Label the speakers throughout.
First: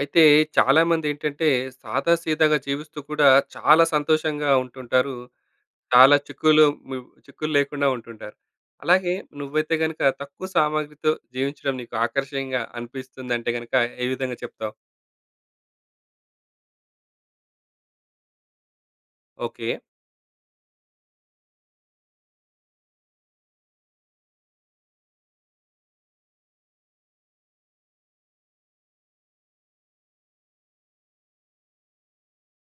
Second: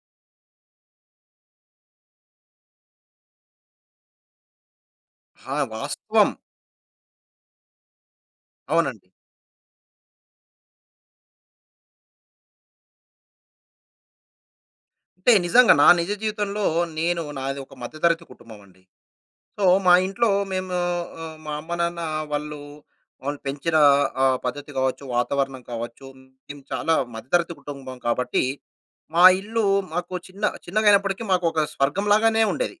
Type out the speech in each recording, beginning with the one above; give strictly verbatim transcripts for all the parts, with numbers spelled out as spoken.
Speaker 1: అయితే చాలామందేంటంటే, సాదాసీదాగా జీవిస్తూ కూడా చాలా సంతోషంగా ఉంటుంటారు.
Speaker 2: ఆ!
Speaker 1: చాలా
Speaker 2: వాస్తవం.
Speaker 1: చిక్కులు ము చిక్కుల్లేకుండా ఉంటుంటారు.
Speaker 2: అవునండి.
Speaker 1: అలాగే నువ్వైతే గనక తక్కువ సామాగ్రితో జీవించడం నీకు ఆకర్షణీయంగా అనిపిస్తుందంటే గనక ఏ విధంగా చెప్తావ్?
Speaker 2: అంటే నిజంగా. నా నిజ జీవితంలో నేను నాది ఒక మధ్యతరగతి కుటుంబం అండి. So,
Speaker 1: okay.
Speaker 2: మా ఇంట్లో మేము ఆహ్, మా అమ్మ-నాన్న వాళ్ళు వాళ్ళు పెంచిన ఆహ్, పద్ధతి కావచ్చు, వాతావరణం కావచ్చు. మేము చాలా మధ్యతరగతి కుటుంబం కాబట్టి మా ఇల్లు మాకు చిన్న చిన్నగైనప్పటికి మాకు ఒక స్వర్గం లాగానే ఉండేది.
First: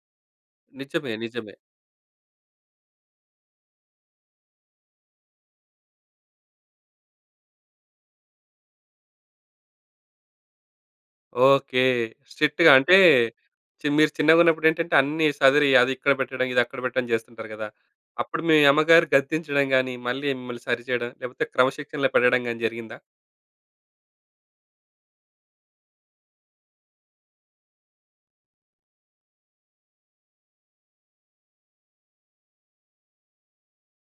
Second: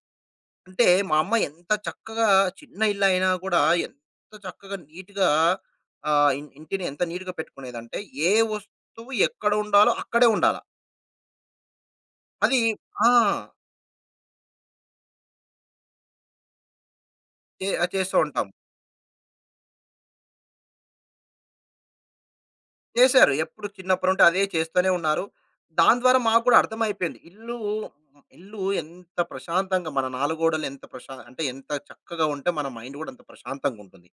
Speaker 2: అంటే
Speaker 1: నిజమే.
Speaker 2: మా అమ్మ
Speaker 1: నిజమే.
Speaker 2: ఎంత చక్కగా చిన్న ఇల్లయినా కూడా ఎంత చక్కగా నీట్‌గా ఆహ్, ఇం ఇంటిని ఎంత నీట్‌గా పెట్టుకునేదంటే ఏ వస్తువు ఎక్కడ ఉండాలో అక్కడే ఉండాల.
Speaker 1: ఓకే.
Speaker 2: అది
Speaker 1: స్ట్రిక్ట్‌గా. అంటే
Speaker 2: ఆ!
Speaker 1: ఛీ మీరు చిన్నగా ఉన్నప్పుడేంటంటే అన్నీ సదిరి అది ఇక్కడ పెట్టడం, ఇది అక్కడ పెట్టడం చేస్తుంటారు
Speaker 2: చే
Speaker 1: గదా!
Speaker 2: ఆ! చేస్తూ
Speaker 1: అప్పుడు
Speaker 2: ఉంటాం.
Speaker 1: మీ అమ్మగారు గద్దించడం గానీ, మళ్ళీ మిమ్మల్ని సరిచేయడం లేకపోతే క్రమశిక్షణలో పెట్టడం గానీ జరిగిందా?
Speaker 2: చేశారు. ఎప్పుడు చిన్నప్పుడుంటే అదే చేస్తూనే ఉన్నారు. దానిద్వారా మాకు గూడా అర్థమైపోయింది. ఇల్లు, ఇల్లు ఎంత ప్రశాంతంగా మన నాలుగోడలు ఎంత ప్రశా అంటే ఎంత చక్కగా ఉంటే మన మైండ్ గూడా అంత ప్రశాంతంగుంటుంది.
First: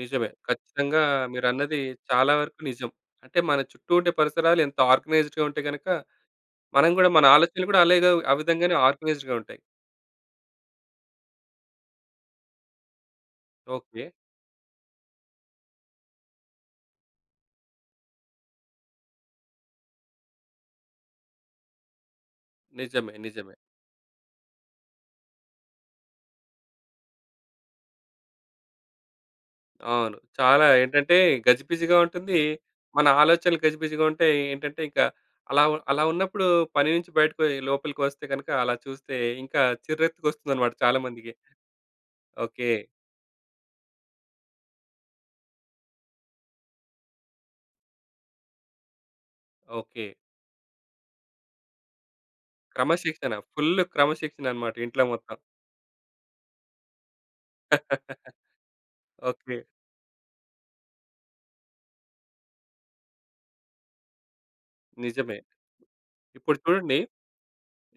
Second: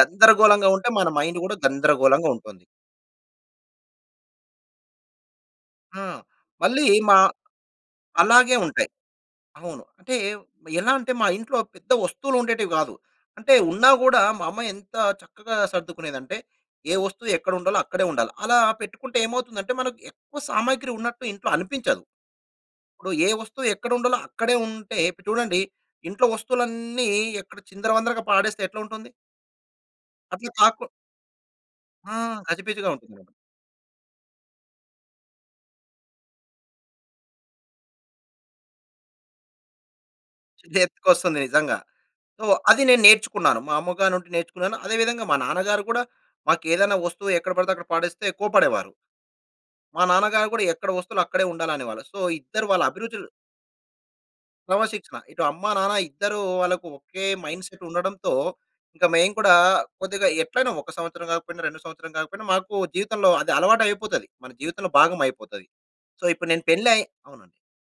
Speaker 1: నిజమే.
Speaker 2: ఉంటే
Speaker 1: ఖచ్చితంగా
Speaker 2: మన మైండ్ గూడా
Speaker 1: మీరన్నది
Speaker 2: గందరగోళంగా
Speaker 1: చాలా వరకు
Speaker 2: ఉంటుంది.
Speaker 1: నిజం. అంటే మన చుట్టూ ఉండే పరిసరాలు ఎంత ఆర్గనైజ్డ్‌గా ఉంటే గనక,
Speaker 2: ఆ! మళ్ళీ
Speaker 1: మనం గూడా
Speaker 2: మా
Speaker 1: మన ఆలోచనలు గూడా అలాగే ఆ
Speaker 2: అలాగే
Speaker 1: విధంగానే
Speaker 2: ఉంటాయి.
Speaker 1: ఆర్గనైజ్డ్‌గా ఉంటాయి.
Speaker 2: అవును. అంటే ఎలా అంటే, మా ఇంట్లో పెద్ద వస్తువులు ఉండేటివి కాదు. అంటే ఉన్నా
Speaker 1: ఓకే.
Speaker 2: గూడా మా అమ్మా ఎంత చక్కగా సర్దుకునేదంటే, ఏ వస్తువు ఎక్కడ ఉండాలో అక్కడే ఉండాలి. అలా పెట్టుకుంటే ఏమవుతుందంటే, మనకు ఎక్కువ సామాగ్రి ఉన్నట్టు ఇంట్లో అనిపించదు. ఇప్పుడు
Speaker 1: నిజమే.
Speaker 2: ఏ
Speaker 1: నిజమే.
Speaker 2: వస్తువు ఎక్కడ ఉండాలో అక్కడే ఉంటే చూడండి. ఇంట్లో వస్తువులన్నీ ఎక్కడ చిందరవందరగా పాడేస్తే ఎట్లా ఉంటుంది?
Speaker 1: అవును.
Speaker 2: అట్లా
Speaker 1: చాలా
Speaker 2: కాకు
Speaker 1: ఏంటంటే, గజిబిజిగా
Speaker 2: ఆ!
Speaker 1: ఉంటుంది.
Speaker 2: గజిబిజిగా
Speaker 1: మన
Speaker 2: ఉంటుందండి.
Speaker 1: ఆలోచనలు గజిబిజిగా ఉంటాయి. ఏంటంటే, ఇంక అలా వ అలా ఉన్నప్పుడు పని నుంచి బయటకొయ్ లోపలికి వస్తే గనక అలా చూస్తే ఇంకా చిర్రెత్తు‌కొస్తుందన్నమాట చాలా మందికి.
Speaker 2: చుర్రెత్తు‌కొస్తుంది నిజంగా. So,
Speaker 1: okay.
Speaker 2: అది నేను నేర్చుకున్నాను. మా అమ్మగారినుండి నేర్చుకున్నాను. అదే విధంగా మా నాన్నగారు కూడా, మా‌కేదైనా వస్తువు ఎక్కడ పడితే అక్కడ పడేస్తే కోప్పడేవారు. మా
Speaker 1: ఓకే.
Speaker 2: నాన్నగారు కూడా, ఎక్కడ వస్తువులు అక్కడే ఉండాలనేవాళ్ళు. సో, ఇద్దరు వాళ్ళ అభిరుచులు
Speaker 1: క్రమశిక్షణ. ఫుల్లు క్రమశిక్షణనమాట ఇంట్లో
Speaker 2: క్రమశిక్షణ.
Speaker 1: మొత్తం.
Speaker 2: ఇటు అమ్మా, నాన్న ఇద్దరు వాళ్ళకు ఒకే మైండ్‌సెట్ ఉండడంతో, ఇంకా మేము కూడా
Speaker 1: ఓకే.
Speaker 2: కొద్దిగా ఎట్లైనా ఒక సంవత్సరం కాకపోయినా, రెండు సంవత్సరాలు కాకపోయినా మాకు జీవితంలో అది అలవాటయిపోతది. మన జీవితంలో భాగం
Speaker 1: నిజమే.
Speaker 2: అయిపోతది. సో, ఇప్పుడు
Speaker 1: ఇప్పుడు
Speaker 2: నేను పెళ్ళై
Speaker 1: చూడండి.
Speaker 2: అవునండి.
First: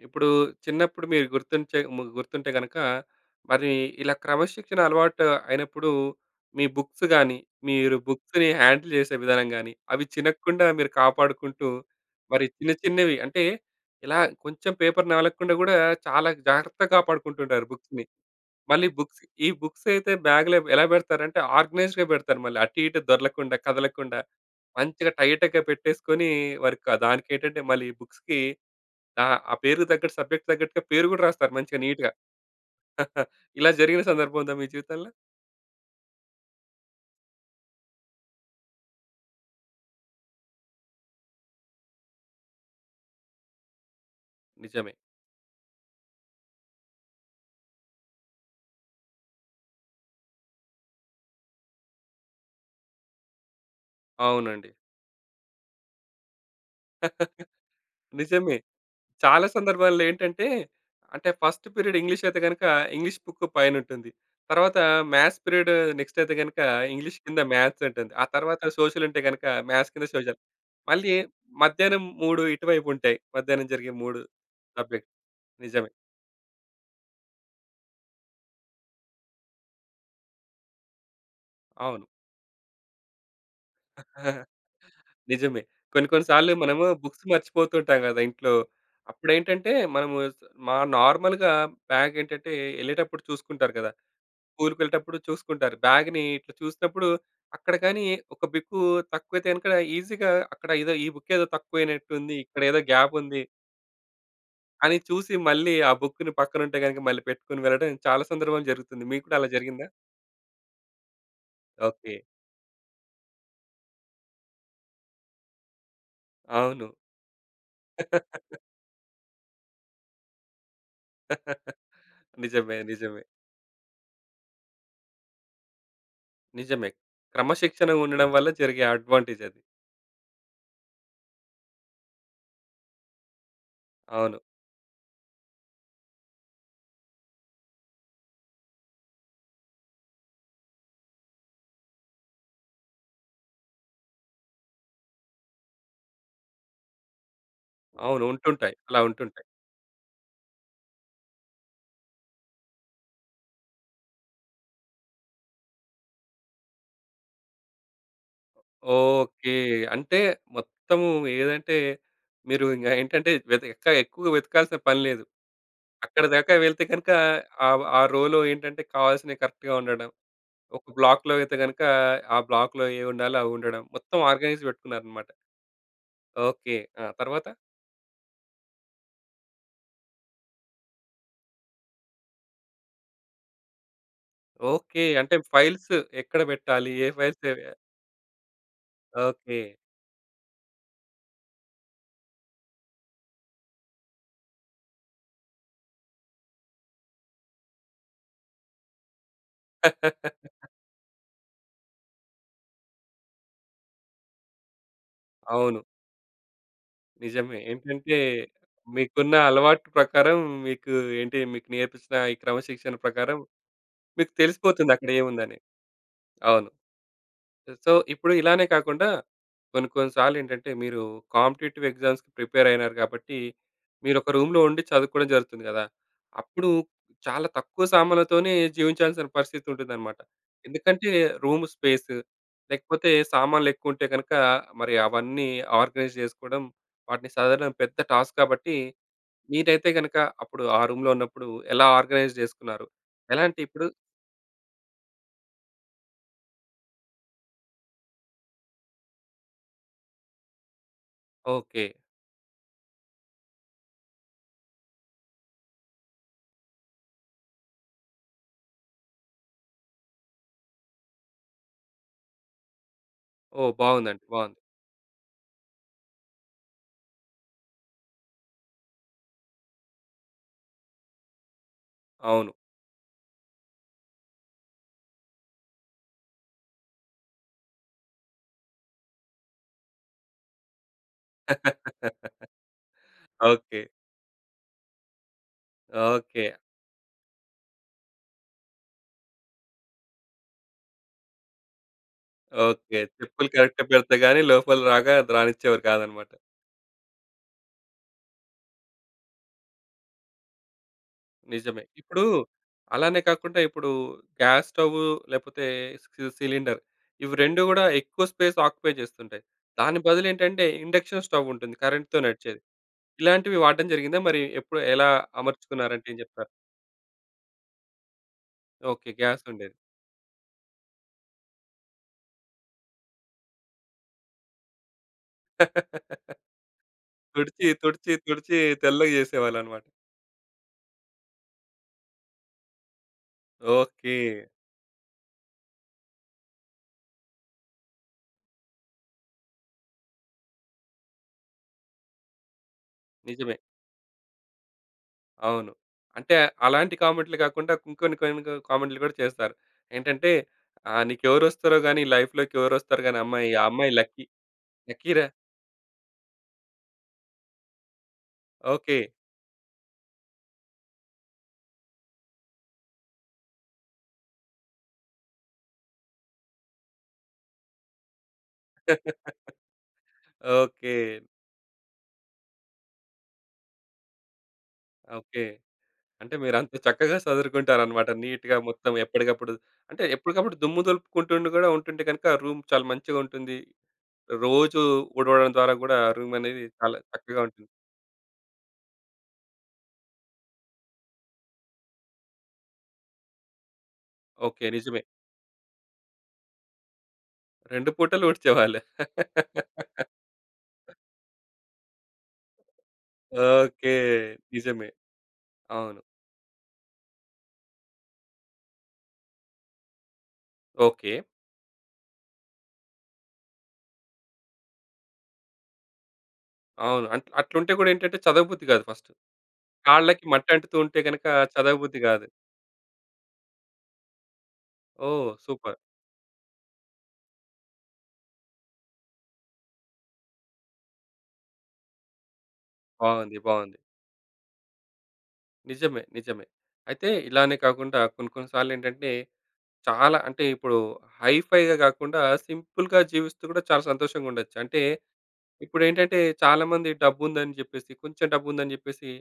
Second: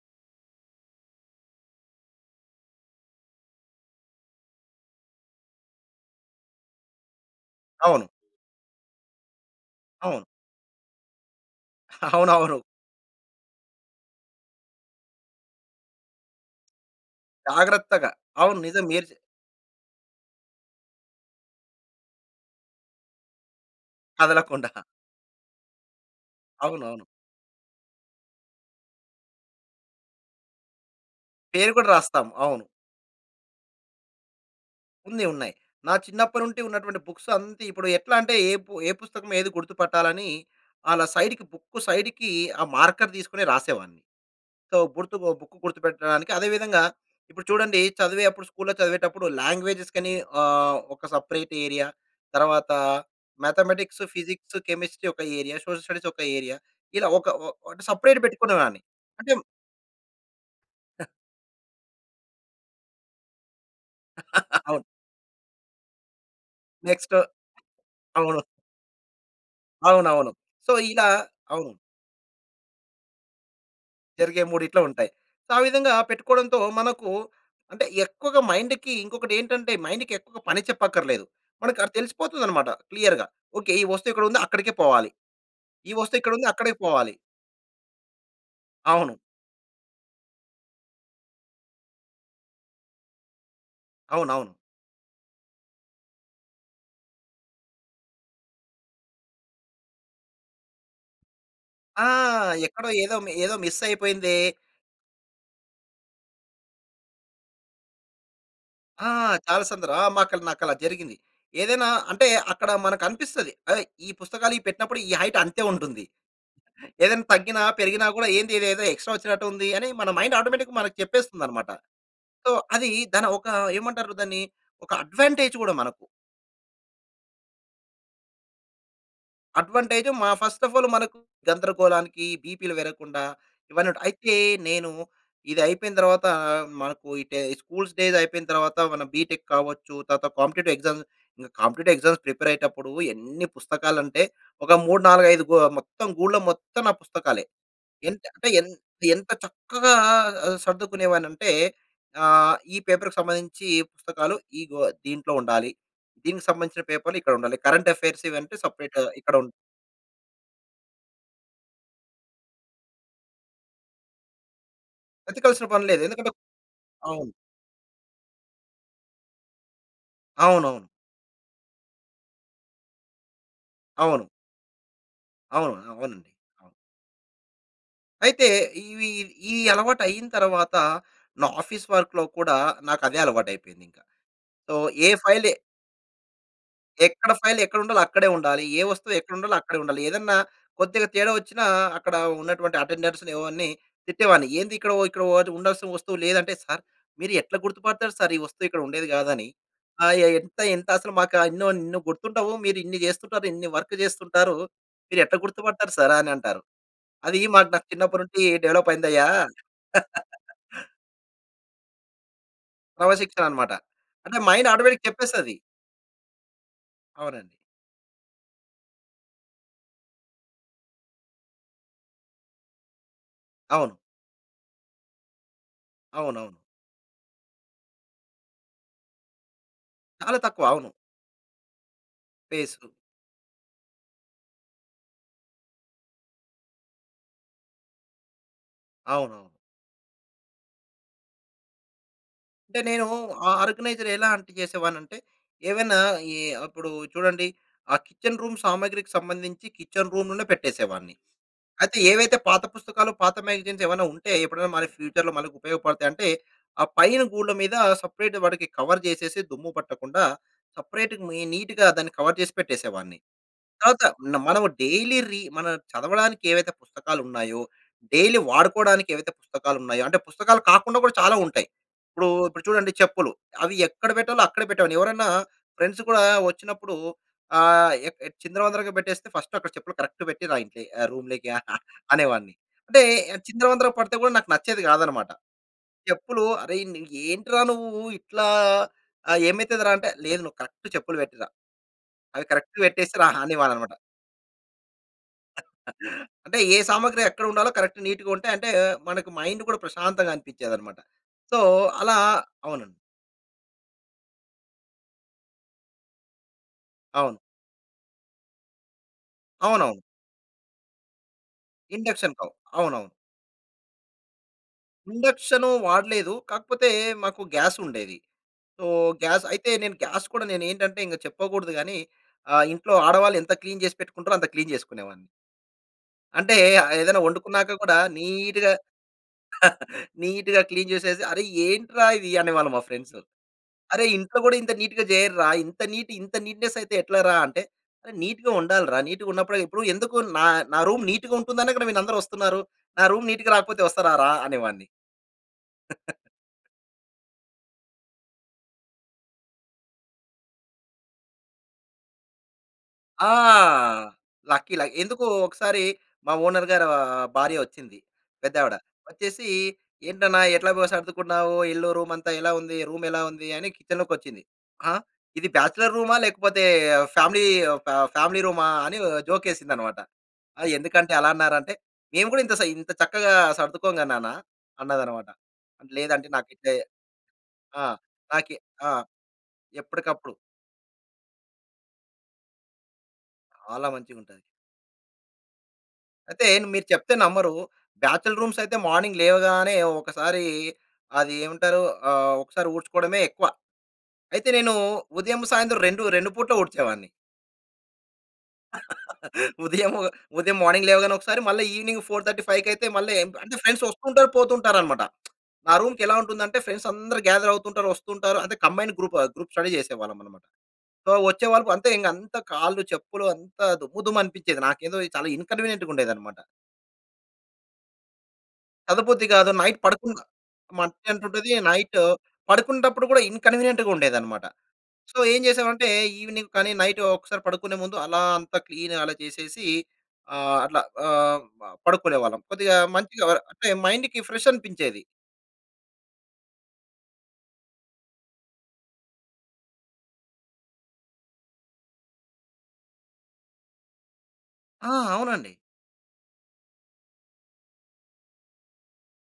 Speaker 1: ఇప్పుడు చిన్నప్పుడు మీరు గుర్తుంచే ము గుర్తుంటే గనుక మరి ఇలా క్రమశిక్షణ అలవాటు అయినప్పుడు మీ బుక్స్ గానీ, మీరు
Speaker 2: అవును.
Speaker 1: బుక్స్‌ని హ్యాండిల్ చేసే విధానం గానీ, అవి
Speaker 2: అవును.
Speaker 1: చినగకుండా మీరు కాపాడుకుంటూ, మరి
Speaker 2: అవునవును.
Speaker 1: చిన్న చిన్నవి అంటే, ఇలా కొంచెం పేపర్ నవలకుండా గూడా, చాలా జాగ్రత్తగా కాపాడుకుంటూ ఉంటారు బుక్స్‌ని.
Speaker 2: జాగ్రత్తగా. అవును. నిజం
Speaker 1: మళ్ళీ
Speaker 2: మీరు చె
Speaker 1: బుక్స్ ఈ బుక్స్ అయితే, బాగ్‌లో ఎలా పెడతారంటే ఆర్గనైజ్డ్‌గా పెడతారు మళ్ళీ. అటు ఇటు దొర్లకుండా, కదలకుండా.
Speaker 2: కదలకుండ.
Speaker 1: మంచిగా టైట్‌గా పెట్టేసుకొని, వర్కా
Speaker 2: అవునవును.
Speaker 1: దానికేంటంటే, మళ్ళీ ఈ బుక్స్‌కి అహా! పేరుకి తగ్గట్టు సబ్జెక్ట్‌కి తగ్గట్టుగా పేరు కూడా రాస్తారు
Speaker 2: పేరు
Speaker 1: మంచిగా
Speaker 2: కూడా
Speaker 1: నీట్‌గా.
Speaker 2: రాస్తాం. అవును.
Speaker 1: ఇలా జరిగిన సందర్భం ఉందా మీ జీవితంలో?
Speaker 2: ఉంది. ఉన్నాయి. నా చిన్నప్పటినుంచి ఉన్నటువంటి బుక్స్ అంత ఇప్పుడు ఎట్లా అంటే, ఏ పు ఏ పుస్తకం ఏది గుర్తుపట్టాలని, అలా సైడ్‌కి, బుక్ సైడ్‌కి ఆ మార్కర్ తీసుకొని రాసేవాడిని. సో,
Speaker 1: నిజమే.
Speaker 2: గుర్తు బొ బుక్ గుర్తుపెట్టడానికి. అదే విధంగా ఇప్పుడు చూడండి, చదివేప్పుడు స్కూల్‌లో చదివేటప్పుడు లాంగ్వేజస్‌కని ఆహ్, ఒక సెపరేట్ ఏరియా. తరువాత మ్యాథమేటిక్స్, ఫిజిక్స్,
Speaker 1: అవునండి.
Speaker 2: కెమిస్ట్రీ ఒక ఏరియా. సోషల్ స్టడీస్ ఒక ఏరియా. ఇలా ఒక ఓ అంటే సెపరేట్
Speaker 1: నిజమే.
Speaker 2: పెట్టుకునేదాన్ని. అంటే
Speaker 1: చాలా సందర్భాల్లో ఏంటంటే, అంటే ఫస్ట్ పీరియడ్ ఇంగ్లీష్ అయితే గనక, ఇంగ్లీష్ బుక్కు పైనుంటుంది. తర్వాత
Speaker 2: అవును.
Speaker 1: మ్యాథ్స్ పీరియడ్ నెక్స్ట్ అయితే గనుక,
Speaker 2: నెక్స్టు
Speaker 1: ఇంగ్లీష్ కింద మ్యాథ్స్ ఉంటుంది. ఆ
Speaker 2: అవును.
Speaker 1: తరువాత సోషల్ ఉంటే గనక, మ్యాథ్స్ కింద
Speaker 2: అవునవును.
Speaker 1: సోషల్.
Speaker 2: సో, ఇలా
Speaker 1: మళ్ళీ
Speaker 2: అవును.
Speaker 1: మధ్యాహ్నం మూడు ఇటువైపు ఉంటాయి. మధ్యాహ్నం జరిగే మూడు
Speaker 2: జరిగే మూడు ఇట్లా ఉంటాయి.
Speaker 1: సబ్జెక్ట్.
Speaker 2: సో, ఆ
Speaker 1: నిజమే.
Speaker 2: విధంగా పెట్టుకోవడంతో మనకు అంటే, ఎక్కువగా మైండ్‌కి ఇంకొకటేంటంటే, మైండ్‌కి ఎక్కువగా పని చెప్పక్కర్లేదు. మనకది
Speaker 1: అవును.
Speaker 2: తెలిసిపోతుందన్నమాట క్లియర్‌గా. ఓకే. ఈ వస్తువు ఇక్కడుంది, అక్కడికే పోవాలి.
Speaker 1: నిజమే.
Speaker 2: ఈ
Speaker 1: కొన్ని,
Speaker 2: వస్తువు
Speaker 1: కొన్ని
Speaker 2: ఇక్కడుంది,
Speaker 1: సార్లు
Speaker 2: అక్కడే
Speaker 1: మనము
Speaker 2: పోవాలి.
Speaker 1: బుక్స్ మర్చిపోతుంటాం కదా ఇంట్లో.
Speaker 2: అవును.
Speaker 1: అప్పుడేంటంటే, మనము మా నార్మల్‌గా బాగేంటంటే, ఎళ్ళేటప్పుడు చూసుకుంటారు కదా!
Speaker 2: అవునవును.
Speaker 1: స్కూల్‌‌కెళ్ళేటప్పుడు చూసుకుంటారు. బాగుని ఇట్లా చూసినప్పుడు అక్కడ గానీ ఒక బిక్కు తక్కువైతే గనక ఈజీగా అక్కడ ఏదో ఈ బు‌క్కేదో
Speaker 2: ఆ!
Speaker 1: తక్కువనట్టుంది, ఇక్కడేదో
Speaker 2: ఎక్కడో ఏదో మి
Speaker 1: గ్యాపుంది...
Speaker 2: ఏదో మిస్ అయిపోయిందే!
Speaker 1: అని చూసి మళ్ళీ, ఆ బుక్కుని పక్కన ఉంటే గనుక మళ్ళీ పెట్టుకొని వెళ్ళడం, చాలా సందర్భంలో జరుగుతుంది.
Speaker 2: ఆ!
Speaker 1: మీకు కూడా అలా
Speaker 2: చాలా
Speaker 1: జరిగిందా?
Speaker 2: సందర్ ఆ! మాకల నాకలా జరిగింది. ఏదైనా
Speaker 1: ఓకే.
Speaker 2: అంటే అక్కడ మనకనిపిస్తది. ఏయ్! ఈ పుస్తకాలు ఇవి పెట్టినప్పుడు ఈ హైట్ అంతే ఉంటుంది.
Speaker 1: అవును.
Speaker 2: ఏదైనా తగ్గిన, పెరిగినా కూడా ఏందిదేదో ఎక్స్ట్రా వచ్చినట్టు ఉంది, అని మన మైండ్ ఆటోమేటిక్‌గా మనకు చెప్పేస్తుందన్నమాట. సో,
Speaker 1: నిజమే.
Speaker 2: అది
Speaker 1: నిజమే.
Speaker 2: దన ఒక ఏమంటారు? దాన్ని ఒక అడ్వాంటేజ్ కూడా మనకు.
Speaker 1: నిజమే. క్రమశిక్షణ ఉండడం వల్ల జరిగే అడ్వాంటేజది.
Speaker 2: అడ్వాంటేజ్ మా ఫస్ట్ అఫ్ ఆల్ మనకు గందరగోళానికి బీపీ‌లు పెరగకుండా, ఇవ‌నుంటాయి. అయితే
Speaker 1: అవును.
Speaker 2: నేను ఇది అయిపోయిన తరువాత మనకు ఈడే ఈ స్కూల్ డేస్ అయిపోయిన తరువాత, మన బిటెక్ కావచ్చు, తర్వాత competitive exams competitive exams prepare అయ్యేటప్పుడు ఎన్ని పుస్తకాలంటే, ఒక మూడు నాలుగు ఐదు గు మొత్తం గూ‌డులో మొత్తం నా పుస్తకాలే.
Speaker 1: అవును.
Speaker 2: ఏంటే అంటే ఏం
Speaker 1: ఉంటుంటాయి. అలా
Speaker 2: ఎంత
Speaker 1: ఉంటుంటాయి.
Speaker 2: చక్కగా సర్దుకునేవాడిని అంటే ఆహ్, ఈ పేపర్‌కీ సంబంధించి పుస్తకాలు, ఇగో దీంట్లో ఉండాలి. దీనికి సంబంధించిన పేపర్లు ఇక్కడ ఉండాలి. కరెంట్ అఫెయిర్స్ ఇవి అంటే సెపరేట్‌ ఇక్కడుం
Speaker 1: ఓకే. అంటే మొత్తము ఏదంటే, మీరు ఇంక ఏంటంటే వెత ఇంకా ఎక్కువగా వెతకాల్సిన పని లేదు.
Speaker 2: వేతకల్సిన పనిలేదు.
Speaker 1: అక్కడి
Speaker 2: ఎందుకంటే
Speaker 1: దాకా వెళితే గనుక
Speaker 2: అవును.
Speaker 1: ఆ! ఆ! రోలో ఏంటంటే, కావాల్సినవి కరెక్ట్‌గా ఉండడం. ఒక
Speaker 2: అవునవును.
Speaker 1: బ్లాక్‌లో అయితే గనుక ఆ! బ్లాక్‌లో ఏ ఉండాలో అవి ఉండడం. మొత్తం
Speaker 2: అవును.
Speaker 1: ఆర్గనైజ్ పెట్టుకున్నారన్నమాట.
Speaker 2: అవును. అవునండి. అవును.
Speaker 1: ఓకే. ఆ! తరువాత?
Speaker 2: అయితే ఇవి ఈ అలవాటైన తరువాత నా ఆఫీస్ వర్క్‌లో కూడా నాకు అదే అలవాటు అయిపోయింది ఇంక. So,
Speaker 1: okay.
Speaker 2: ఏ
Speaker 1: అంటే
Speaker 2: ఫైల్ ఏ
Speaker 1: ఫైల్స్ ఎక్కడ పెట్టాలి ఏ
Speaker 2: ఎక్కడ
Speaker 1: ఫైల్స్
Speaker 2: ఫైల్
Speaker 1: ఏవి
Speaker 2: ఎక్కడ ఉండాలో అక్కడే ఉండాలి. ఏ వస్తువు ఎక్కడ ఉండాలో
Speaker 1: ఓకే.
Speaker 2: అక్కడే ఉండాలి. ఏదన్నా కొద్దిగా తేడా వచ్చిన, అక్కడ ఉన్నటువంటి అటెండర్స్‌ని ఇవన్నీ తిట్టేవాడిని. ఏంది ఇక్కడ, ఇక్కడ ఉండాల్సిన వస్తువు లేదంటే "సారు మీరు ఎట్లా గుర్తుపడతారు సారు ఈ వస్తువు ఇక్కడ ఉండేది కాదని. ఆహ్, ఎ ఎంత ఎంత అసలు మాకు ఎన్నో ఎన్నో గుర్తుండవు మీరు ఇన్ని చేస్తుంటారు ఇన్ని వర్క్ చేస్తుంటారు, మీరు ఎట్లా
Speaker 1: అవును.
Speaker 2: గుర్తుపడతారు సారు" అని అంటారు. అది
Speaker 1: నిజమే.
Speaker 2: మాక్ నాకు
Speaker 1: ఏంటంటే,
Speaker 2: చిన్నప్పటినుంచి డెవలప్ అయిందయ్యా.
Speaker 1: మీకున్న అలవాటు ప్రకారం మీకు ఏంటి మీకు నేర్పించిన ఈ క్రమశిక్షణ
Speaker 2: క్రమ
Speaker 1: ప్రకారం,
Speaker 2: శిక్షణ అన్నమాట.
Speaker 1: మీకు
Speaker 2: అంటే మైండ్
Speaker 1: తెలిసిపోతుంది
Speaker 2: ఆటోమేటిక్
Speaker 1: అక్కడ
Speaker 2: చెప్పేస్తది.
Speaker 1: ఏముందని. అవును.
Speaker 2: అవునండి.
Speaker 1: సో, ఇప్పుడు ఇలానే కాకుండా, కొన్ని కొన్ని సార్లేంటంటే, మీరు కాంపిటీటివ్ ఎగ్జామ్స్‌కీ ప్రిపేర్ అయినారు కాబట్టి
Speaker 2: అవును.
Speaker 1: మీరు ఒక రూమ్‌లో ఉండి చదువుకోవడం జరుగుతుంది కదా!
Speaker 2: అవునవును.
Speaker 1: అప్పుడు చాలా తక్కువ సామానులతోనే జీవించాల్సిన పరిస్థితి ఉంటుందన్నమాట.
Speaker 2: చాలా తక్కువ. అవును.
Speaker 1: ఎందుకంటే, రూమ్ స్పేస్
Speaker 2: ఫేసు.
Speaker 1: లేకపోతే సామాన్లు ఎక్కువ ఉంటే గనక, మరి అవన్నీ ఆర్గనైజ్ చేసుకోవడం వాటిని సదరడం పెద్ద టాస్క్ కాబట్టి
Speaker 2: అవునవును.
Speaker 1: మీరైతే గనక అప్పుడు ఆ రూమ్‌లో ఉన్నప్పుడు ఎలా ఆర్గనైజ్
Speaker 2: అంటే
Speaker 1: చేసుకున్నారు?
Speaker 2: నేను,
Speaker 1: ఎలా
Speaker 2: ఆ!
Speaker 1: అంటే ఇప్పుడు
Speaker 2: ఆర్గనైజర్ ఎలా అంటే చేసేవాడిని అంటే, ఏవైనా ఈ అప్పుడు చూడండి ఆ! కిచెన్ రూమ్ సామాగ్రికి సంబంధించి కిచెన్ రూమ్‌లోనే పెట్టేసేవాడిని.
Speaker 1: ఓకే.
Speaker 2: అయితే ఏవైతే పాత పుస్తకాలు, పాత మాగజైన్స్ ఏమైనా ఉంటే ఎప్పుడైనా మన ఫ్యూచర్‌లో మనకు ఉపయోగపడతాయి అంటే, ఆ పైన గూళ్ల మీద సెపరేట్ వాడికి కవర్ చేసేసి, దుమ్ము పట్టకుండా సెపరేట్‌గా మి నీట్‌గా దాన్ని కవర్ చేసి పెట్టేసేవాడిని.
Speaker 1: ఓహ్!
Speaker 2: తర్వాత
Speaker 1: బావుందండి.
Speaker 2: న
Speaker 1: బావుంది.
Speaker 2: మనం డైలీ రీ మనం చదవడానికి ఏవైతే పుస్తకాలు ఉన్నాయో, డైలీ వాడుకోవడానికి ఏవైతే పుస్తకాలున్నాయో, అంటే పుస్తకాలు కాకుండా కూడా చాలా ఉంటాయి. ఇప్పుడు
Speaker 1: అవును.
Speaker 2: ఇప్పుడు చూడండి చెప్పులు అవి ఎక్కడ పెట్టాలో అక్కడే పెట్టేవాన్ని. ఎవరైనా ఫ్రెండ్స్ కూడా వచ్చినప్పుడు ఆహ్, ఏక్ ఎట్ చిందరవందరగా పెట్టేస్తే ఫస్ట్ అక్కడ చెప్పులు కరెక్ట్ పెట్టి రా ఇంట్లోకి రూమ్‌లోకి అనేవాడిని. అంటే ఆహ్,
Speaker 1: ఓకే.
Speaker 2: చిందరవందర పడితే కూడా నాకు నచ్చేది కాదన్నమాట. చెప్పులు
Speaker 1: ఓకే.
Speaker 2: "అరేయ్‌! నీ ఏంట్రా నువ్వు ఇట్లా ఆ ఏమైతదిరా" అంటే లేదు నువ్వు కరెక్ట్ చెప్పులు పెట్టిరా. అవి కరెక్ట్‌గా
Speaker 1: ఓకే.
Speaker 2: పెట్టేసి రా
Speaker 1: చెప్పులు కరెక్ట్‌గా
Speaker 2: అనేవాన్ననమాట.
Speaker 1: పెడితే గాని లోపల రాక రానిచ్చేవారు కాదనమాట.
Speaker 2: అంటే ఏ సామాగ్రి ఎక్కడ ఉండాలో కరెక్ట్ నీట్‌గా ఉంటే అంటే మన‌కు మైండ్ కూడా ప్రశాంతంగా అనిపించేదనమాట. సో,
Speaker 1: నిజమే.
Speaker 2: అలా
Speaker 1: ఇప్పుడు
Speaker 2: అవునండి.
Speaker 1: అలానే కాకుండా ఇప్పుడు గ్యాస్‌స్టవ్వు లేపోతే సి సిలిండర్ ఇవి
Speaker 2: అవును.
Speaker 1: రెండు గూడా ఎక్కువ స్పేస్ ఆక్యుపై చేస్తుంటాయి.
Speaker 2: అవునవును.
Speaker 1: దాని బదులు ఏంటంటే, ఇండక్షన్ స్టోవ్ ఉంటుంది కరెంట్‌తో
Speaker 2: ఇండక్షన్ టౌవ్
Speaker 1: నడిచేది.
Speaker 2: అవునవును.
Speaker 1: ఇలాంటివి వాడటం జరిగిందా మరి ఎప్పుడు ఎలా
Speaker 2: ఇండక్షను
Speaker 1: అమర్చుకున్నారంటే ఏం
Speaker 2: వాడలేదు.
Speaker 1: చెప్తారు?
Speaker 2: కాకపోతే మాకు గ్యాసుండేది. So,
Speaker 1: okay.
Speaker 2: గ్యాస్ అయితే
Speaker 1: గ్యాసుండేది.
Speaker 2: నేను గ్యాస్ కూడా నేను ఏంటంటే, ఇంక చెప్పకూడదు గాని ఆహ్, ఇంట్లో ఆడవాళ్ళు ఎంత క్లీన్ చేసి పెట్టుకుంటారో అంత క్లీన్ చేసుకునేవాడిని. అంటే ఆహ్, ఏదైనా
Speaker 1: తుడిచి,
Speaker 2: వండుకున్నాక కూడా
Speaker 1: తుడిచి, తుడిచి
Speaker 2: నీట్‌గా
Speaker 1: తెల్లగ చేసేవాళ్ళనమాట.
Speaker 2: నీట్‌గా క్లీన్ చేసేసి, "అరె ఏంట్రా ఇది" అనేవాళ్ళు మా ఫ్రెండ్స్. "అరె ఇంట్లో
Speaker 1: ఓకె.
Speaker 2: కూడా ఇంత నీట్‌గా చేయర్రా, ఇంత నీట్ ఇంత నీట్‌నెస్ అయితే ఎట్లరా" అంటే నీట్‌గా ఉండాలిరా నీట్‌గా ఉన్నప్పుడే ఇప్పుడు ఎందుకు నా నా రూమ్ నీట్‌గా ఉంటుందనే కదా మీరందరూ వస్తున్నారు. నా రూమ్ నీట్‌గా
Speaker 1: నిజమే.
Speaker 2: రాకపోతే వస్తరారా అనేవాడిని.
Speaker 1: అవును. అంటే అలాంటి కామెంట్లు కాకుండా ఇంకొన్ని కొన్ని కామెంట్లు కూడా చేస్తారు. ఏంటంటే ఆహ్, నీకెవరొస్తారో గాని, లైఫ్‌లోకి ఎవరొస్తారో గాని ఆ
Speaker 2: ఆ!
Speaker 1: అమ్మాయి ఆ అమ్మాయి లక్కీ.
Speaker 2: లక్కీ ల
Speaker 1: లక్కీరా.
Speaker 2: ఎందుకు ఒకసారి మా ఓనర్ గారి ఆహ్, భార్య వచ్చింది. పెద్దావిడ,
Speaker 1: ఓకె.
Speaker 2: వచ్చేసి "ఏంటన్న ఎట్లాగ సర్దుకున్నావు ఇల్లు రూమంతా ఎలా ఉంది రూమెలా ఉంది?" అని కిచెన్‌లోకి వచ్చింది. "ఆ! ఇది బ్యాచిలర్ రూమా? లేకపోతే ఫ్యామిలీ ఒక ఫ్యామిలీ రూమా?" అని జోకేసిందన్నమాట. ఆహ్,
Speaker 1: ఓకె.
Speaker 2: ఎందుకాంటీ అలా అన్నారంటే, "మేము కూడా ఇంత‌ సై ఇంత చక్కగా సర్దుకోంగా నాన్న" అన్నదన్నమాట.
Speaker 1: ఓకె.
Speaker 2: లేదు ఆంటీ
Speaker 1: అంటే మీరంత
Speaker 2: నాకిదే,
Speaker 1: చక్కగా
Speaker 2: ఆ!
Speaker 1: సదురుకుంటారన్నమాట
Speaker 2: నాకి
Speaker 1: నీట్‌గా
Speaker 2: ఆ!
Speaker 1: మొత్తం ఎప్పటికప్పుడు అంటే
Speaker 2: ఎప్పటికప్పుడు.
Speaker 1: ఎప్పటికప్పుడు దుమ్ము దులుపుకుంటూ ఉంటే గూడా ఉంటుంటే గనక రూమ్ చాలా మంచిగా ఉంటుంది.
Speaker 2: చాలా మంచిగుంటది.
Speaker 1: రోజు ఊడవడం ద్వారా కూడా రూమ్
Speaker 2: అయితే
Speaker 1: అనేది
Speaker 2: మీరు
Speaker 1: చాలా
Speaker 2: చెప్తే
Speaker 1: చక్కగా
Speaker 2: నమ్మరు.
Speaker 1: ఉంటుంది.
Speaker 2: బ్యాచిలర్ రూమ్స్ అయితే మార్నింగ్ లేవగానే ఒకసారి అది ఏమంటారు ఆ ఒకసారి ఊడ్చుకోవడమే ఎక్కువ. అయితే
Speaker 1: ఓకె.
Speaker 2: నేను
Speaker 1: నిజమే.
Speaker 2: ఉదయం, సాయంత్రం రెండు రెండు పూటల ఊడ్చేవాడిని.
Speaker 1: రెండు పూటలూడ్చేవాళ్ళు.
Speaker 2: ఉదయము ఉదయం మార్నింగ్ లేవగానే ఒకసారి మళ్ళీ ఈవినింగ్ ఫోర్ థర్టీ ఫైవ్‌కి అయితే మళ్ళీ ఎంప్ అంటే, ఫ్రెండ్స్
Speaker 1: ఓకే.
Speaker 2: వస్తుంటారు
Speaker 1: నిజమే.
Speaker 2: పోతుంటారన్నమాట. నా
Speaker 1: అవును.
Speaker 2: రూమ్‌కెలా ఉంటుందంటే, ఫ్రెండ్స్ అందరూ గ్యాదర్ అవుతుంటారు. వస్తుంటారు అంటే కంబైన్డ్ గ్రూప్ గ్రూప్ స్టడీ చేసేవాళ్ళమన్నమాట. So
Speaker 1: okay.
Speaker 2: వచ్చేవాళ్ళు అంతే ఇంక అంతా కాళ్ళు చెప్పులు అంతా దుమ్ము దుమ్ము అనిపించేది. నాకేందో చాలా ఇన్కన్వీనియంట్‌గా ఉండేదన్నమాట.
Speaker 1: అవును. అంట్ అట్లుంటే గూడా ఏంటంటే చదవబుద్ధి గాదు ఫస్ట్.
Speaker 2: చదవబుద్ధి గాదు. నైట్ పడుకున్న
Speaker 1: కాళ్ళకి మట్టి అంటుతూ ఉంటే
Speaker 2: మట్టి
Speaker 1: గనక
Speaker 2: అంటుతది నైట్
Speaker 1: చదవబుద్ధి గాదు.
Speaker 2: పడుకుంటప్పుడు కూడా ఇన్కన్వీనియంట్‌గా ఉండేదన్నమాట. సో
Speaker 1: ఓహ్!
Speaker 2: ఏం
Speaker 1: సూపర్!
Speaker 2: చేసామంటే, ఈవినింగ్ కానీ నైట్ ఒకసారి పడుకునే ముందు అలా అంత క్లీన్ అలా చేసేసి ఆహ్, అట్లా ఆహ్, ప పడుకునేవాళ్ళం. కొద్దిగా మంచిగా
Speaker 1: బావుంది.
Speaker 2: అంటే
Speaker 1: బావుంది.
Speaker 2: మైండ్‌కి ఫ్రెష్ అనిపించేది.
Speaker 1: నిజమే. నిజమే. అయితే ఇలానే కాకుండా. కొన్ని కొన్ని సార్లేంటంటే చాలా అంటే ఇప్పుడు హై ఫై‌గా గాకుండా సింపుల్‌గా జీవిస్తూ గూడా చాలా సంతోషంగా ఉండొచ్చు. అంటే
Speaker 2: ఆ! అవునండి.
Speaker 1: ఇప్పుడేంటంటే చాలా మంది డబ్బుందని జెప్పేసి కొంచెం డబ్బుందని జెప్పేసి.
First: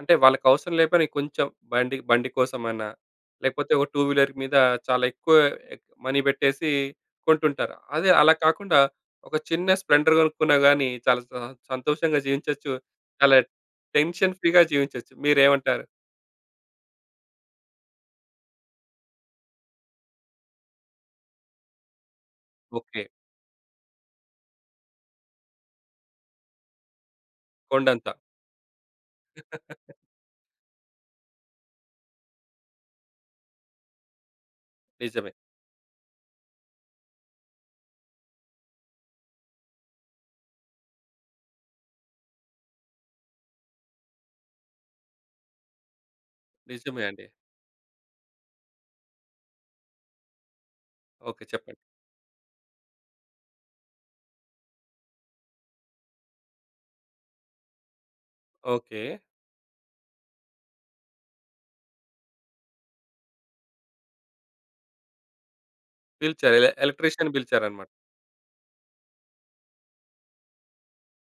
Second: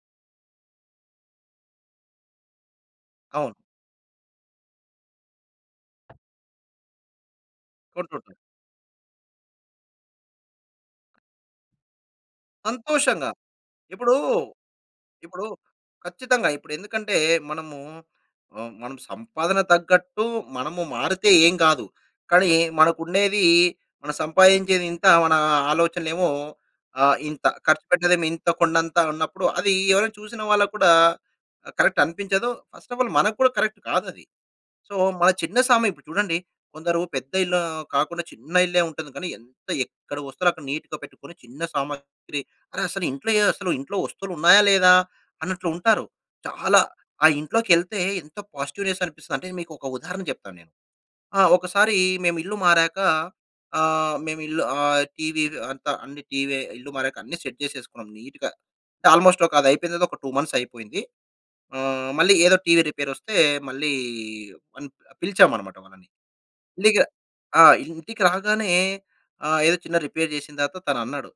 Speaker 1: అంటే వాళ్ళకి అవసరం లేకపోయినా కొంచెం బండి బండి కోసమైనా
Speaker 2: అవును.
Speaker 1: లేకపోతే ఒక టూ వీలర్ మీద చాలా ఎక్కువ మనీ పెట్టేసి కొంటుంటారు. అదే
Speaker 2: కొట్టు ఉంటుంది.
Speaker 1: అలా కాకుండా ఒక చిన్న స్ల్పెండర్‌ గొనుక్కున్న గాని చాలా స సంతోషంగా జీవించొచ్చు.
Speaker 2: సంతోషంగా.
Speaker 1: అలా
Speaker 2: ఇప్పుడూ
Speaker 1: టెన్షన్ ఫ్రీ‌గా జీవించొచ్చు.
Speaker 2: ఇప్పుడు
Speaker 1: మీరేమంటారు?
Speaker 2: ఖచ్చితంగా. ఇప్పుడెందుకంటే మనము ఆహ్, మనము సంపాదన తగ్గట్టు మనము మారితే ఏం గాదు. కానీ
Speaker 1: ఓకే.
Speaker 2: మనకుండేది మనం సంపాయించేది ఇంత. మన ఆలోచనలేమో ఆహ్, ఇంత
Speaker 1: కొండంత.
Speaker 2: ఖర్చుపెట్టేదేమో ఇంత కొండంత, అన్నప్పుడు అది ఎవరైనా చూసిన వాళ్ళకి కూడా కరెక్ట్ అనిపించదు. ఫస్ట్ ఆఫ్ ఆల్ మనకు కూడా కరెక్ట్ కాదది. సో మన
Speaker 1: నిజమే.
Speaker 2: చిన్న సామా ఇప్పుడు చూడండి. కొందరు పెద్ద ఇల్లు కాకుండా చిన్న ఇల్లే ఉంటుంది. కానీ ఎంత ఎక్కడ వస్తువాలక్కడ నీట్‌గా పెట్టుకొని, చిన్న సామాగ్రి అరె! అసలు ఇంట్లో ఏ అసలు ఇంట్లో వస్తువులున్నాయా? లేదా? అన్నట్లు ఉంటారు. చాలా
Speaker 1: నిజమే అండి.
Speaker 2: ఆ ఇంట్లో‌కేళ్తే ఎంత పాజిటివ్‌నెస్ అనిపిస్తదంటే, మీకు ఒక ఉదాహరణ చెప్తాను నేను. ఆ!
Speaker 1: ఓకే. చెప్పండి.
Speaker 2: ఒకసారి మేము ఇల్లు మారాక ఆహ్, మేమిల్లు ఆహ్, టీవీ అంతా అన్ని టీవీ ఇల్లు మారాక అన్ని సెట్ చేసేసుకున్నాం నీట్‌గా.
Speaker 1: ఓకే.
Speaker 2: అంటే ఆల్మోస్ట్ ఒక అది అయిపోయిన తర్వాత ఒక టూ మంత్స్ అయిపోయింది. ఆహ్, మళ్ళీ ఏదో టీవీ రిపేర్ వస్తే మళ్ళీ వన్ పిలిచామన్నమాట వాళ్ళని.
Speaker 1: పిలిచారు. ఎల
Speaker 2: ఇల్లీగ
Speaker 1: ఎలక్ట్రీషియన్‌ని
Speaker 2: ఆ!
Speaker 1: పిలిచారన్నమాట.
Speaker 2: ఇంటికి రాగానే ఆహ్, ఏదో చిన్న రిపేర్ జేసిన తరువాత తనన్నాడు.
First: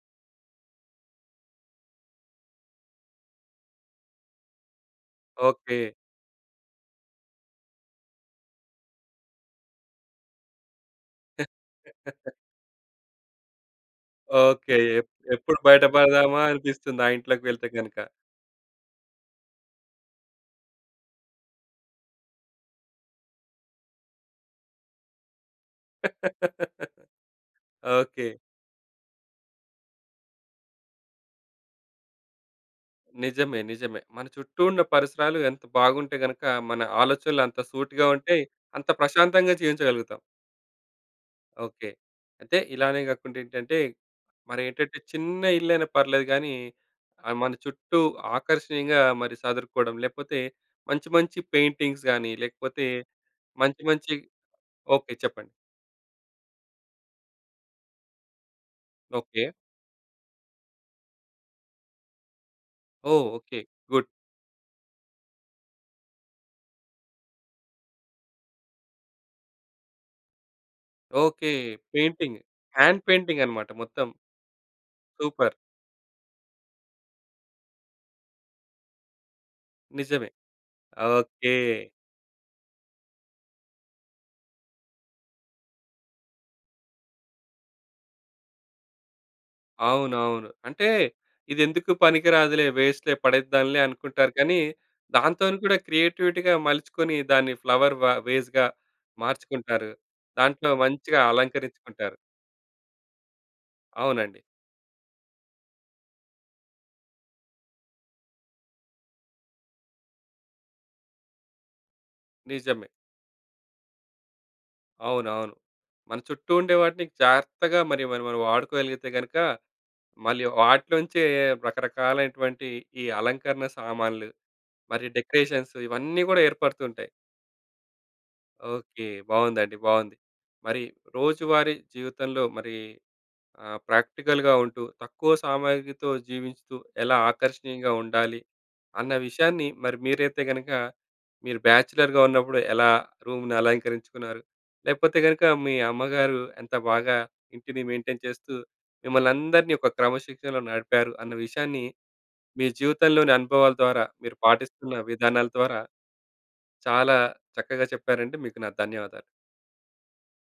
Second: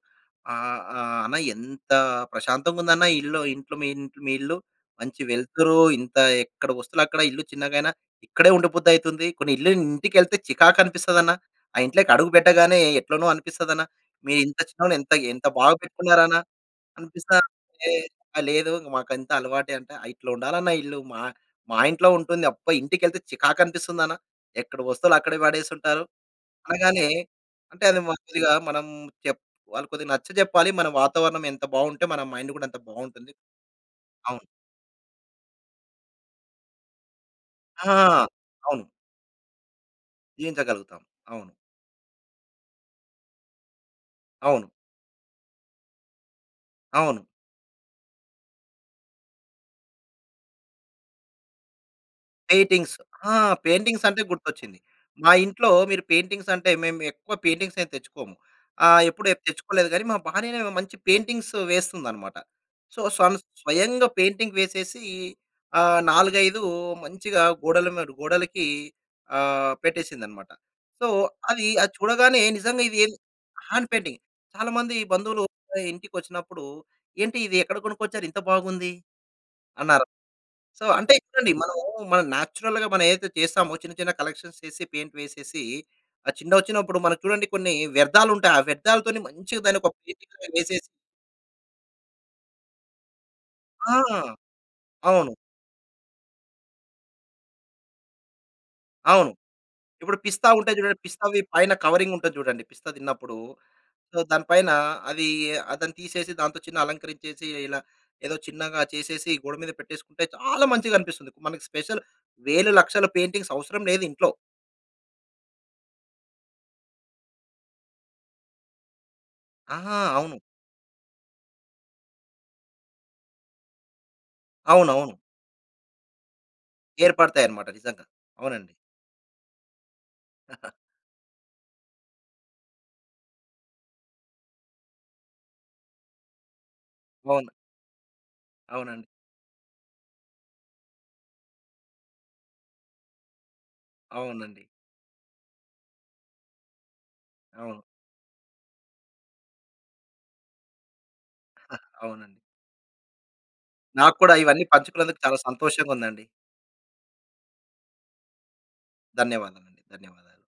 Speaker 2: ఆహ్, ఆహ్, "అన్న ఎంత ప్రశాంతంగుందన్న ఇల్లు ఇంట్లో మీ ఇంట్ మీ ఇల్లు. మంచి వెల్తురు
Speaker 1: ఓకే.
Speaker 2: ఇంత ఎక్కడ వస్తువులక్కడ ఇల్లు చిన్నగైనా ఇక్కడే ఉండ బుద్ధయితుంది. కొన్ని ఇల్లు ఇంటికెళ్తే చికాకనిపిస్తదన్న ఆ ఇంట్లోకడుగు పెట్టగానే ఎట్లనో అనిపిస్తదన. మీరు ఇంత
Speaker 1: ఓకే.
Speaker 2: చిన్నగున్నా
Speaker 1: ఎప్
Speaker 2: ఎంత ఎంత
Speaker 1: ఎప్పుడు
Speaker 2: బాగా
Speaker 1: బయట
Speaker 2: పెట్టుకున్నారన.
Speaker 1: పడదామా అనిపిస్తుంది. ఆ
Speaker 2: అనిపిస్తా"
Speaker 1: ఇంట్లోకి వెళ్తే
Speaker 2: అంటే
Speaker 1: గనుక.
Speaker 2: ఆ! లేదు మాకుంతా అలవాటే అంటే. "ఇట్లా ఉండాలన్న ఇల్లు మా మా ఇంట్లో ఉంటుంది. అబ్బా! ఇంటికెళ్తే చికాకనిపిస్తుందన. ఎక్కడ వస్తువులు అక్కడే వాడేసుంటారు" అనగానే. అంటే అది మ
Speaker 1: ఓకే.
Speaker 2: కొద్దిగా మనం చెప్ వాళ్ళకి కొద్దిగా నచ్చజెప్పాలి. మన వాతావరణం ఎంత బావుంటే మన మైండ్ గూడా అంత బావుంటుంది.
Speaker 1: నిజమే నిజమే. మన
Speaker 2: అవును.
Speaker 1: చుట్టూ ఉన్న పరిసరాలు ఎంత బాగుంటే గనక మన ఆలోచనలు అంత
Speaker 2: ఆ!
Speaker 1: సూటిగా ఉంటయి.
Speaker 2: అవును.
Speaker 1: అంత ప్రశాంతంగా జీవించగలుగుతాం.
Speaker 2: జీవించగలుగుతాం. అవును.
Speaker 1: ఓకే. అయితే ఇలానే కాకుండా ఏంటంటే, మరి
Speaker 2: అవును.
Speaker 1: ఏంటంటే చిన్న ఇల్లైనా పర్లేదు గాని,
Speaker 2: అవును.
Speaker 1: ఆహ్, మన చుట్టూ ఆకర్షణీయంగా మరి సదురుకోవడం లేకపోతే మంచి మంచి పెయింటింగ్స్ గాని, లేకపోతే
Speaker 2: పెయింటింగ్స్ ఆ!
Speaker 1: మంచి
Speaker 2: పెయింటింగ్స్
Speaker 1: మంచి
Speaker 2: అంటే గుర్తొచ్చింది.
Speaker 1: ఓకే.
Speaker 2: మా
Speaker 1: చెప్పండి.
Speaker 2: ఇంట్లో మీరు పెయింటింగ్స్ అంటే మేము ఎక్కువ పెయింటింగ్స్ ఏం తెచ్చుకోము. ఆహ్, ఎప్పుడు ఏం
Speaker 1: ఓకే.
Speaker 2: తెచ్చుకోలేదు గాని మా భార్యనే మంచి పెయింటింగ్స్ వేస్తుందన్నమాట. సో
Speaker 1: ఓహ్!
Speaker 2: స‌న్
Speaker 1: ఓకే. గుడ్.
Speaker 2: స్వయంగా పెయింటింగ్ వేసేసి ఆ నాలుగైదు మంచిగా గోడల మడ్ గోడలకి ఆహ్, పెట్టేశిందన్నమాట. So
Speaker 1: okay.
Speaker 2: అది అది
Speaker 1: పెయింటింగ్.
Speaker 2: చూడగానే నిజంగా ఇది
Speaker 1: హ్యాండ్
Speaker 2: ఏం
Speaker 1: పెయింటింగ్ అన్నమాట
Speaker 2: హ్యాండ్
Speaker 1: మొత్తం.
Speaker 2: పెయింటింగ్. చాలా మంది బంధువులు
Speaker 1: సూపర్!
Speaker 2: ఇంటికొచ్చినప్పుడూ "ఏంటి? ఇది ఎక్కడ కొనుకొచ్చారు? ఇంత బాగుంది." అన్నారు.
Speaker 1: నిజమే.
Speaker 2: సో అంటే చూడండి
Speaker 1: ఓకే!
Speaker 2: మనమూ మనం నేచురల్‌గా మనం ఏదైతే చేస్తామో ఆ చిన్న చిన్న కలెక్షన్స్ చేసి, పెయింట్ వేసేసి, ఆ చిన్న వచ్చినప్పుడు మనం చూడండి కొన్ని వ్యర్థాలుంటాయి. ఆ వ్యర్థాలతోని మంచిగా దాన్ని ఒక పెయింట్‌గ్‌లాగా
Speaker 1: అవునవును.
Speaker 2: వేసేసి
Speaker 1: అంటే ఇది ఎందుకు పనికిరాదులే వేస్ట్‌లే పడేద్దాంలే
Speaker 2: ఆ!
Speaker 1: అనుకుంటారు కానీ
Speaker 2: అవును.
Speaker 1: దాంతోని కూడా క్రియేటివిటీ‌గా మలుచుకొని, దాన్ని ఫ్లవర్ వ వేస్‌గా
Speaker 2: అవును.
Speaker 1: మార్చుకుంటారు.
Speaker 2: ఇప్పుడు పిస్తా
Speaker 1: దాంట్లో
Speaker 2: ఉంటాయి జూడండి.
Speaker 1: మంచిగా
Speaker 2: పిస్తా‌వి పైన కవరింగ్
Speaker 1: అలంకరిచ్చుకుంటారు.
Speaker 2: ఉంటది జూడండి. పిస్తా తిన్నప్పుడు. సో
Speaker 1: అవునండి.
Speaker 2: దాని పైన అది ఆ తీసేసి దానితో అలంకరించేసి ఇలా ఏదో చిన్నగా చేసేసి గోడ మీద పెట్టేసుకుంటే చాలా మంచిగనిపిస్తుంది. మనకి స్పెషల్ వేలు,
Speaker 1: నిజమే.
Speaker 2: లక్షల పెయింటింగ్స్ అవసరం లేదింట్లో.
Speaker 1: అవునవును. మన చుట్టూ ఉండే వాటిని జాగ్రత్తగా మరి మరి మనం వాడుకోగలిగితే గనుక
Speaker 2: ఆహా! అవును.
Speaker 1: మళ్ళీ వాటిలోంచే రకరకాలైనటువంటి ఈ అలంకరణ సామాన్లు మరియు
Speaker 2: అవునవును.
Speaker 1: డెకరేషన్స్ ఇవన్నీ గూడా ఏర్పడుతూంటాయి.
Speaker 2: ఏర్పడతాయన్నమాట. నిజంగా అవునండి.
Speaker 1: ఓకే. బావుందండి. బావుంది. మరి రోజువారీ జీవితంలో మరి ఆహ్, ప్రాక్టికల్‌గా ఉంటూ తక్కువ సామాగ్రితో జీవించుతూ ఎలా
Speaker 2: బావుంది.
Speaker 1: ఆకర్షణీయంగా ఉండాలి,
Speaker 2: అవునండి.
Speaker 1: అన్న విషయాన్ని మరి మీరైతే గనక మీరు బ్యాచలర్‌‌గా ఉన్నప్పుడు ఎలా రూమ్‌ని అలంకరించుకున్నారు.
Speaker 2: అవునండి.
Speaker 1: లేకపోతే గనుక మీ అమ్మగారు ఎంత బాగా
Speaker 2: అవును.
Speaker 1: ఇంటిని మెయింటెయిన్ చేస్తూ మిమ్మల్నందరిని ఒక క్రమశిక్షణలో నడిపారు అన్న విషయాన్ని,
Speaker 2: అవునండి.
Speaker 1: మీ జీవితంలోని అనుభవాల ద్వారా
Speaker 2: నాకు కూడా
Speaker 1: మీరు
Speaker 2: ఇవన్నీ
Speaker 1: పాటిస్తున్న
Speaker 2: పంచుకున్నందుకు చాలా
Speaker 1: విధానాల ద్వారా
Speaker 2: సంతోషంగా ఉందండి.
Speaker 1: చాలా చక్కగా చెప్పారండి. మీకు నా ధన్యవాదాలు.
Speaker 2: ధన్యవాదాలండి. ధన్యవాదాలు.